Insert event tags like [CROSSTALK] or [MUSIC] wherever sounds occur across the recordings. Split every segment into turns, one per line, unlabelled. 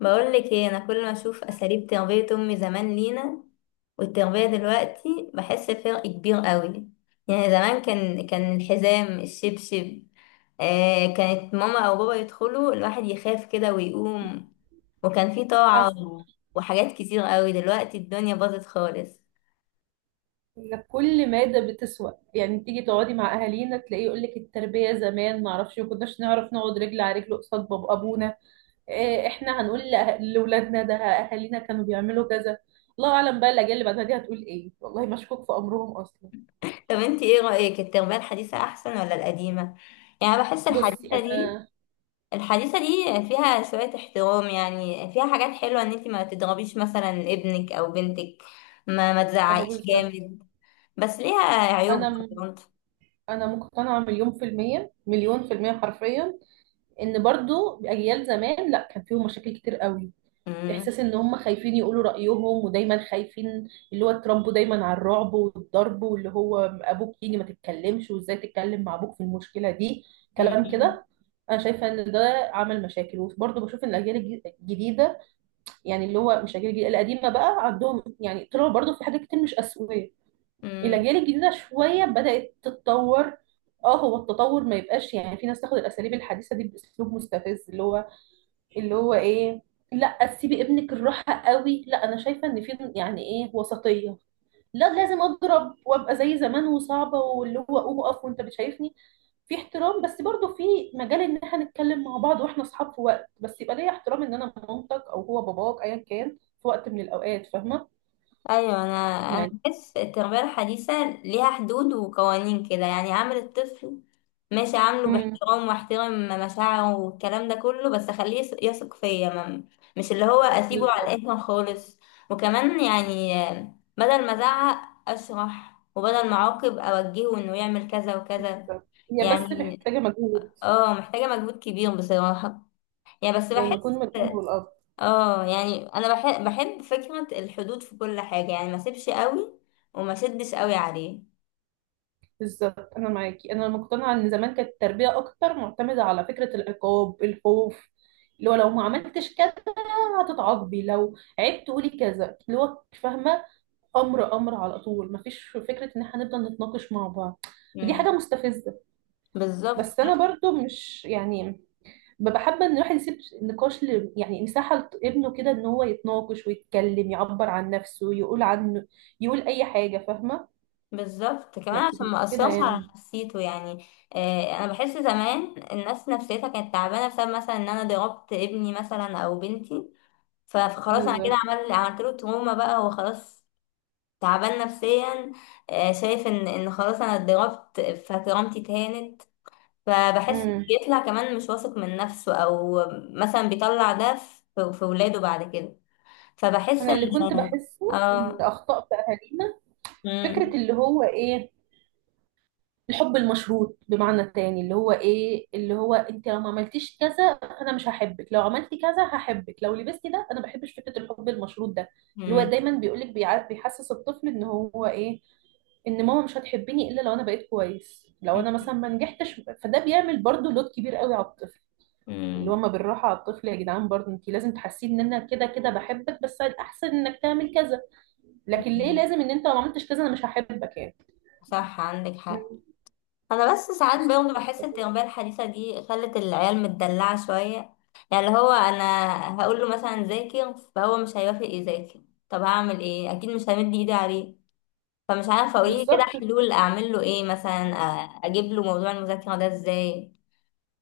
بقول لك ايه، انا كل ما اشوف اساليب تربيه امي زمان لينا والتربيه دلوقتي بحس بفرق كبير قوي. يعني زمان كان الحزام الشبشب. آه، كانت ماما او بابا يدخلوا الواحد يخاف كده ويقوم، وكان في
حصل.
طاعه وحاجات كتير قوي. دلوقتي الدنيا باظت خالص.
ان كل مادة بتسوى، يعني تيجي تقعدي مع اهالينا تلاقيه يقول لك التربية زمان ما اعرفش، ما كناش نعرف نقعد رجل على رجل قصاد باب ابونا. إيه، احنا هنقول لاولادنا ده اهالينا كانوا بيعملوا كذا؟ الله اعلم بقى الاجيال اللي بعدها دي هتقول ايه، والله مشكوك في امرهم اصلا.
طب انت ايه رايك، التربيه الحديثه احسن ولا القديمه؟ يعني بحس
بصي
الحديثه دي
انا،
الحديثة دي فيها شوية احترام، يعني فيها حاجات حلوة، ان انتي ما تضربيش مثلا ابنك او بنتك، ما
ما هو
تزعقيش
بالظبط.
جامد، بس ليها
انا
عيوب
م-
برضه.
انا مقتنعة مليون في المية، مليون في المية حرفيا، ان برضو اجيال زمان لا كان فيهم مشاكل كتير قوي.
مم.
احساس ان هم خايفين يقولوا رايهم، ودايما خايفين. اللي هو اتربوا دايما على الرعب والضرب، واللي هو ابوك يجي ما تتكلمش، وازاي تتكلم مع ابوك في المشكله دي. كلام
مم.
كده. انا شايفه ان ده عمل مشاكل، وبرضه بشوف ان الجديده، يعني اللي هو مش الاجيال الجديده، القديمه بقى عندهم يعني طلعوا برضه في حاجات كتير مش اسويه.
مم.
الاجيال الجديده شويه بدات تتطور. اه، هو التطور ما يبقاش يعني في ناس تاخد الاساليب الحديثه دي باسلوب مستفز، اللي هو اللي هو ايه؟ لا سيبي ابنك الراحه قوي، لا، انا شايفه ان في يعني ايه، وسطيه. لا لازم اضرب وابقى زي زمان وصعبه، واللي هو قوم اقف وانت بتشايفني. في احترام، بس برضو في مجال ان احنا نتكلم مع بعض واحنا اصحاب في وقت، بس يبقى ليا احترام ان انا مامتك او هو باباك ايا كان في وقت من الاوقات، فاهمه؟
ايوه، انا
يعني
بحس التربيه الحديثه ليها حدود وقوانين كده، يعني عامل الطفل ماشي، عامله
امم
باحترام واحترم مشاعره والكلام ده كله، بس اخليه يثق فيا، مش اللي هو اسيبه على
بالظبط.
الاخر خالص. وكمان يعني، بدل ما ازعق اشرح، وبدل ما اعاقب اوجهه انه يعمل كذا وكذا.
بالظبط. هي بس
يعني
محتاجه مجهود،
اه محتاجه مجهود كبير بصراحه. يعني بس
يعني مجهود
بحس،
من الام والاب.
اه يعني انا بحب فكرة الحدود في كل حاجة، يعني ما سيبش قوي وما شدش قوي عليه.
بالظبط، انا معاكي. انا مقتنعه ان زمان كانت التربيه اكتر معتمده على فكره العقاب، الخوف، اللي هو لو ما عملتش كذا هتتعاقبي، لو عيبت قولي كذا، اللي هو فاهمه. امر، امر على طول، مفيش فكره ان احنا نفضل نتناقش مع بعض. ودي حاجه
امم
مستفزه.
بالظبط.
بس
لا،
انا برضو مش يعني ببقى حابه ان الواحد يسيب نقاش ل... يعني مساحه لابنه كده ان هو يتناقش ويتكلم، يعبر عن نفسه، يقول عنه، يقول اي حاجه فاهمه.
بالظبط، كمان
لكن
عشان ما
مش كده
اثرش على
يعني.
نفسيته يعني. آه، انا بحس زمان الناس نفسيتها كانت تعبانة بسبب مثلا ان انا ضربت ابني مثلا او بنتي، فخلاص انا كده
بالظبط.
عملت له تروما، بقى هو خلاص تعبان نفسيا. آه، شايف ان خلاص انا اتضربت فكرامتي اتهانت، فبحس
إمم.
بيطلع كمان مش واثق من نفسه، او مثلا بيطلع ده في ولاده بعد كده. فبحس
انا اللي كنت
ان
بحسه ان
اه
اخطاء في اهالينا، فكره
مم،
اللي هو ايه، الحب المشروط، بمعنى تاني اللي هو ايه، اللي هو انت لو ما عملتيش كذا فانا مش هحبك، لو عملتي كذا هحبك، لو لبستي ده. انا ما بحبش فكره الحب المشروط ده، اللي هو
مم،
دايما بيقولك بيحسس الطفل ان هو ايه، ان ماما مش هتحبني الا لو انا بقيت كويس، لو
مم،
انا مثلا ما نجحتش، فده بيعمل برضو لود كبير قوي على الطفل. اللي هو
مم،
ما بالراحه على الطفل يا جدعان، برضو انت لازم تحسيه ان انا كده كده بحبك، بس الاحسن انك تعمل كذا. لكن ليه
مم.
لازم ان انت لو ما عملتش كذا انا مش هحبك يعني؟
صح، عندك حق.
مم.
انا بس ساعات برضه بحس ان التربيه الحديثه دي خلت العيال متدلعه شويه. يعني اللي هو انا هقول له مثلا ذاكر، فهو مش هيوافق يذاكر. طب هعمل ايه؟ اكيد مش همد ايدي عليه. فمش عارفه، اقولي كده
بالظبط.
حلول اعمل له ايه مثلا، اجيب له موضوع المذاكره ده ازاي.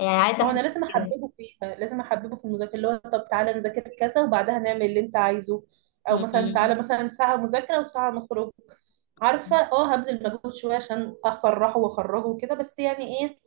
يعني عايزة
هو
أحس
انا لازم
كده.
احببه فيها، لازم احببه في المذاكره، اللي هو طب تعالى نذاكر كذا وبعدها نعمل اللي انت عايزه، او مثلا
م-م.
تعالى مثلا ساعه مذاكره وساعه نخرج. عارفه، اه هبذل مجهود شويه عشان افرحه واخرجه وكده، بس يعني ايه،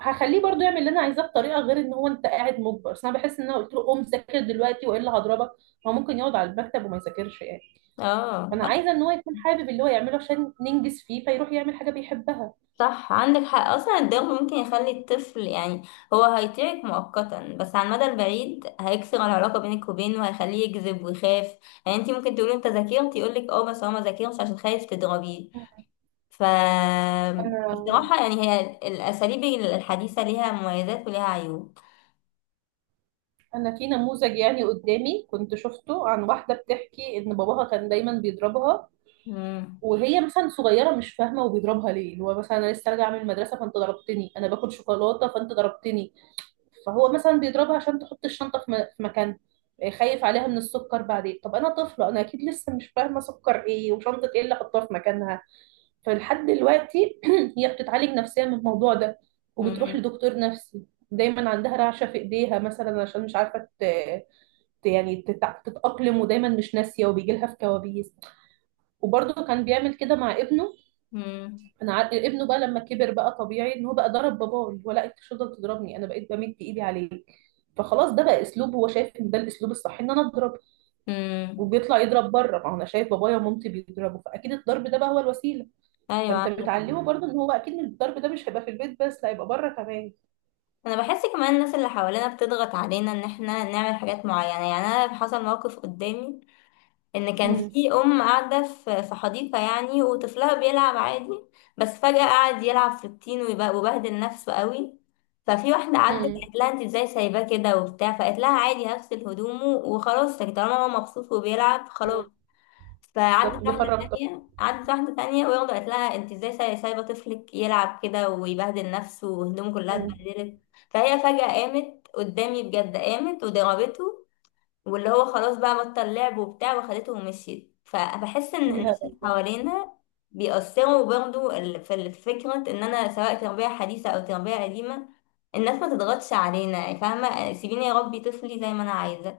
هخليه برضو يعمل اللي انا عايزاه بطريقه غير ان هو انت قاعد مجبر. بس انا بحس ان انا قلت له قوم ذاكر دلوقتي والا هضربك، هو ممكن يقعد على المكتب وما يذاكرش يعني.
اه
انا عايزه ان هو يكون حابب اللي هو يعمله عشان ننجز فيه، فيروح يعمل حاجه بيحبها.
صح، عندك حق، اصلا الضغط ممكن يخلي الطفل يعني، هو هيطيعك مؤقتا بس على المدى البعيد هيكسر العلاقه بينك وبينه وهيخليه يكذب ويخاف. يعني انت ممكن تقولي انت ذاكرت، يقول لك اه، بس هو ما ذاكرش عشان خايف تضربيه. ف
انا
بصراحه يعني هي الاساليب الحديثه ليها مميزات وليها عيوب.
انا في نموذج يعني قدامي كنت شفته عن واحده بتحكي ان باباها كان دايما بيضربها،
امم،
وهي مثلا صغيره مش فاهمه، وبيضربها ليه؟ اللي هو مثلا انا لسه راجعه من المدرسه فانت ضربتني، انا باكل شوكولاته فانت ضربتني. فهو مثلا بيضربها عشان تحط الشنطه في مكان. آه، خايف عليها من السكر. بعدين طب انا طفله، انا اكيد لسه مش فاهمه سكر ايه وشنطه ايه اللي احطها في مكانها. فلحد دلوقتي [CLEARS THROAT] هي بتتعالج نفسيا من الموضوع ده، وبتروح
امم،
لدكتور نفسي. دايما عندها رعشة في ايديها مثلا، عشان مش عارفة ت... ت- يعني تتع- تتأقلم، ودايما مش ناسية، وبيجي لها في كوابيس. وبرضه كان بيعمل كده مع ابنه. ابنه بقى لما كبر بقى طبيعي ان هو بقى ضرب باباه، اللي هو لا انت مش هتفضل تضربني، انا بقيت بمد ايدي عليك. فخلاص ده بقى اسلوب، هو شايف ان ده الاسلوب الصح ان انا اضرب.
امم،
وبيطلع يضرب بره، ما هو انا شايف بابايا ومامتي بيضربوا، فاكيد الضرب ده بقى هو الوسيلة.
ايوه.
فانت بتعلمه برضو ان هو اكيد الضرب ده مش هيبقى في البيت بس، لا هيبقى بره كمان.
انا بحس كمان الناس اللي حوالينا بتضغط علينا ان احنا نعمل حاجات معينه. يعني انا حصل موقف قدامي، ان كان
امم.
في ام قاعده في حديقه يعني وطفلها بيلعب عادي، بس فجاه قعد يلعب في الطين وبهدل نفسه قوي. ففي واحده عدت
مم.
قالت لها انت ازاي سايباه كده وبتاع، فقالت لها عادي هغسل هدومه وخلاص، طالما هو مبسوط وبيلعب خلاص.
مم. بالظبط،
فعدت واحدة
بيخرب طاقته.
تانية عدت واحدة تانية وياخدة قالت لها انت ازاي سايبة طفلك يلعب كده ويبهدل نفسه وهدومه كلها
مم.
اتبهدلت. فهي فجأة قامت قدامي، بجد قامت وضربته، واللي هو خلاص بقى بطل لعب وبتاع وخدته ومشيت. فبحس ان الناس
الهبل.
اللي حوالينا بيأثروا برضه، في فكرة ان انا سواء تربية حديثة او تربية قديمة الناس ما تضغطش علينا، يعني فاهمة، سيبيني اربي طفلي زي ما انا عايزة.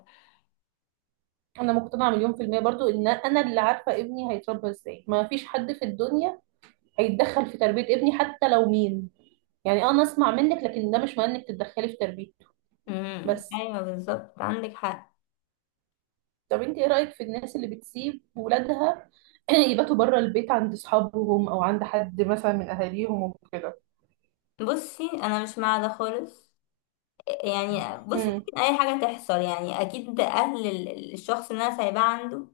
انا مقتنعه مليون في الميه برضو ان انا اللي عارفه ابني هيتربى ازاي، ما فيش حد في الدنيا هيتدخل في تربيه ابني حتى لو مين، يعني آه، انا اسمع منك لكن ده مش معناه انك تتدخلي في تربيته.
امم،
بس
ايوه، بالظبط، عندك حق.
طب انت ايه رايك في الناس اللي بتسيب ولادها [CLEARS THROAT] يباتوا بره البيت عند اصحابهم او عند حد مثلا من اهاليهم وكده؟
بصي انا مش مع ده خالص. يعني بصي
امم.
ممكن اي حاجه تحصل، يعني اكيد اهل الشخص اللي انا سايباه عنده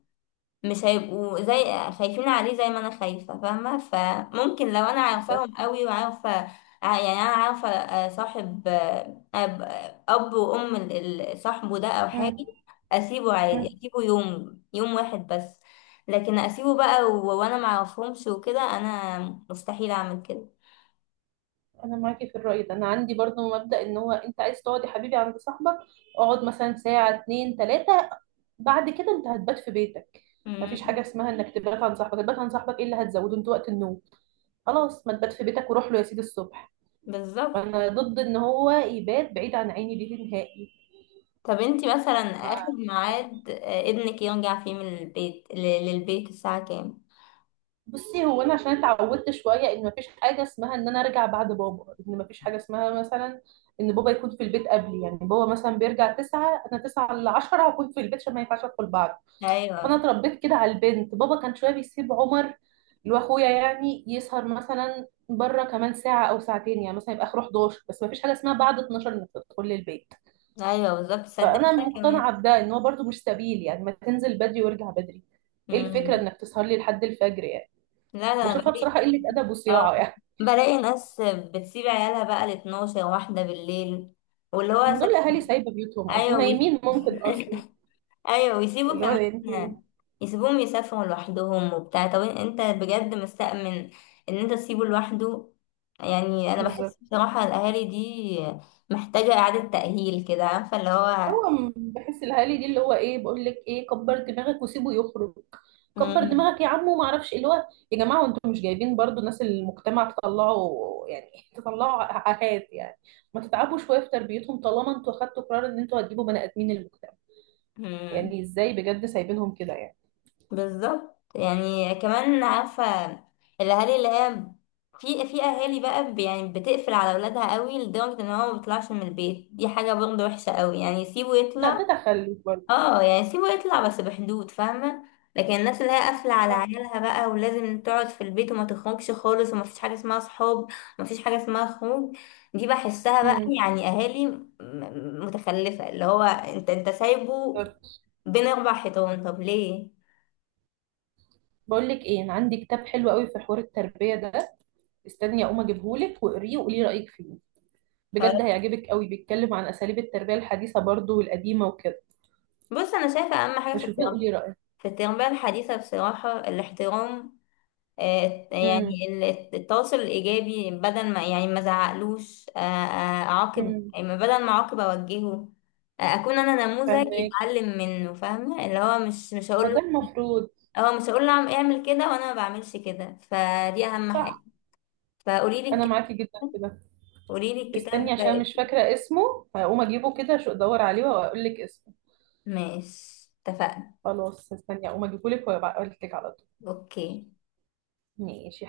مش هيبقوا زي، خايفين عليه زي ما انا خايفه، فاهمه؟ فممكن لو انا
بالظبط.
عارفاهم قوي وعارفه، يعني انا عارفه، صاحب، أب وام صاحبه ده او حاجه،
مم.
اسيبه عادي،
مم.
اسيبه يوم يوم واحد بس. لكن اسيبه بقى وانا معرفهمش وكده، انا مستحيل اعمل كده.
انا معاكي في الرأي ده، انا عندي برضو مبدأ ان هو انت عايز تقعد يا حبيبي عند صاحبك، اقعد مثلا ساعة، اتنين، تلاتة، بعد كده انت هتبات في بيتك. مفيش
مم.
حاجة اسمها انك تبات عند صاحبك. تبات عند صاحبك ايه اللي هتزوده انت وقت النوم؟ خلاص، ما تبات في بيتك وروح له يا سيدي الصبح.
بالظبط.
فانا ضد ان هو يبات بعيد عن عيني دي نهائي.
طب انتي مثلا
ما
اخر ميعاد ابنك يرجع فيه من البيت للبيت الساعة كام؟
بصي، هو انا عشان اتعودت شويه ان مفيش حاجه اسمها ان انا ارجع بعد بابا، ان مفيش حاجه اسمها مثلا ان بابا يكون في البيت قبلي، يعني بابا مثلا بيرجع 9، انا تسعة ل 10 هكون في البيت، عشان ما ينفعش ادخل بعض. فانا
ايوه،
اتربيت كده على البنت، بابا كان شويه بيسيب عمر اللي هو اخويا يعني يسهر مثلا بره كمان ساعه او ساعتين، يعني مثلا يبقى اخره 11، بس مفيش حاجه اسمها بعد 12 انك تدخل البيت.
ايوه بالظبط،
فانا
صدقني انا كمان.
مقتنعه بده، ان هو برده مش سبيل يعني، ما تنزل بدري وارجع بدري. ايه الفكره
امم.
انك تسهر لي لحد الفجر يعني؟
لا، ده انا
بشوفها
بلاقي،
بصراحة قلة أدب
اه
وصياعة يعني.
بلاقي ناس بتسيب عيالها بقى ل 12 واحدة بالليل، واللي هو
دول أهالي سايبة بيوتهم أصلا
ايوه،
ونايمين ممكن أصلا.
[LAUGHS] ايوه، ويسيبوا
اللي هو أنت،
كمان يسيبوهم يسافروا لوحدهم وبتاع. طب انت بجد مستأمن ان انت تسيبه لوحده؟ يعني انا
بالظبط.
بحس بصراحة الاهالي دي محتاجة اعادة تأهيل كده، عارفة اللي هو.
بحس الأهالي دي اللي هو إيه، بقول لك إيه، كبر دماغك وسيبه يخرج، كبر
مم.
دماغك يا عم وما أعرفش إيه. اللي هو يا جماعة، وأنتوا مش جايبين برضو ناس المجتمع، تطلعوا يعني [LAUGHS] تطلعوا عاهات يعني. ما تتعبوا شوية في تربيتهم طالما أنتوا أخدتوا قرار إن أنتوا هتجيبوا بني آدمين المجتمع.
مم.
يعني إزاي بجد سايبينهم كده يعني؟
بالظبط. يعني كمان عارفة الاهالي اللي هي، في اهالي بقى، يعني بتقفل على اولادها قوي لدرجة ان هو ما بيطلعش من البيت، دي حاجة برضه وحشة قوي، يعني يسيبه
لا
يطلع.
ده تخلف برضه.
اه يعني سيبه يطلع بس بحدود، فاهمة؟ لكن الناس اللي هي قافلة على عيالها بقى، ولازم تقعد في البيت وما تخرجش خالص، وما فيش حاجة اسمها صحاب وما فيش حاجة اسمها خروج، دي بحسها بقى
مم.
يعني اهالي متخلفة، اللي هو انت سايبه بين 4 حيطان، طب ليه؟
بقول لك ايه، انا عندي كتاب حلو قوي في حوار التربيه ده. استني اقوم اجيبهولك واقريه وقولي رايك فيه.
طب
بجد هيعجبك قوي، بيتكلم عن اساليب التربيه الحديثه برضو والقديمه وكده.
بص، انا شايفة اهم حاجة في
فشوفيه
التربية،
وقولي رايك.
في التربية الحديثة بصراحة الاحترام.
امم.
يعني التواصل الإيجابي، بدل ما يعني ما زعقلوش، أعاقب،
امم.
يعني بدل ما أعاقب أوجهه. أكون أنا نموذج
فاهمك.
يتعلم منه، فاهمة؟ اللي هو مش مش هقول
هو ده
له
المفروض.
هو مش هقول له اعمل كده وأنا ما بعملش كده، فدي أهم حاجة.
صح،
فقولي لي
انا معاكي جدا في ده.
قولي لي الكتاب
استني
ده
عشان
إيه؟
مش فاكره اسمه، هقوم اجيبه كده، شو ادور عليه واقول لك اسمه.
ماشي، اتفقنا.
خلاص، استني اقوم اجيبهولك وابقى اقول لك على طول.
أوكي.
ماشي.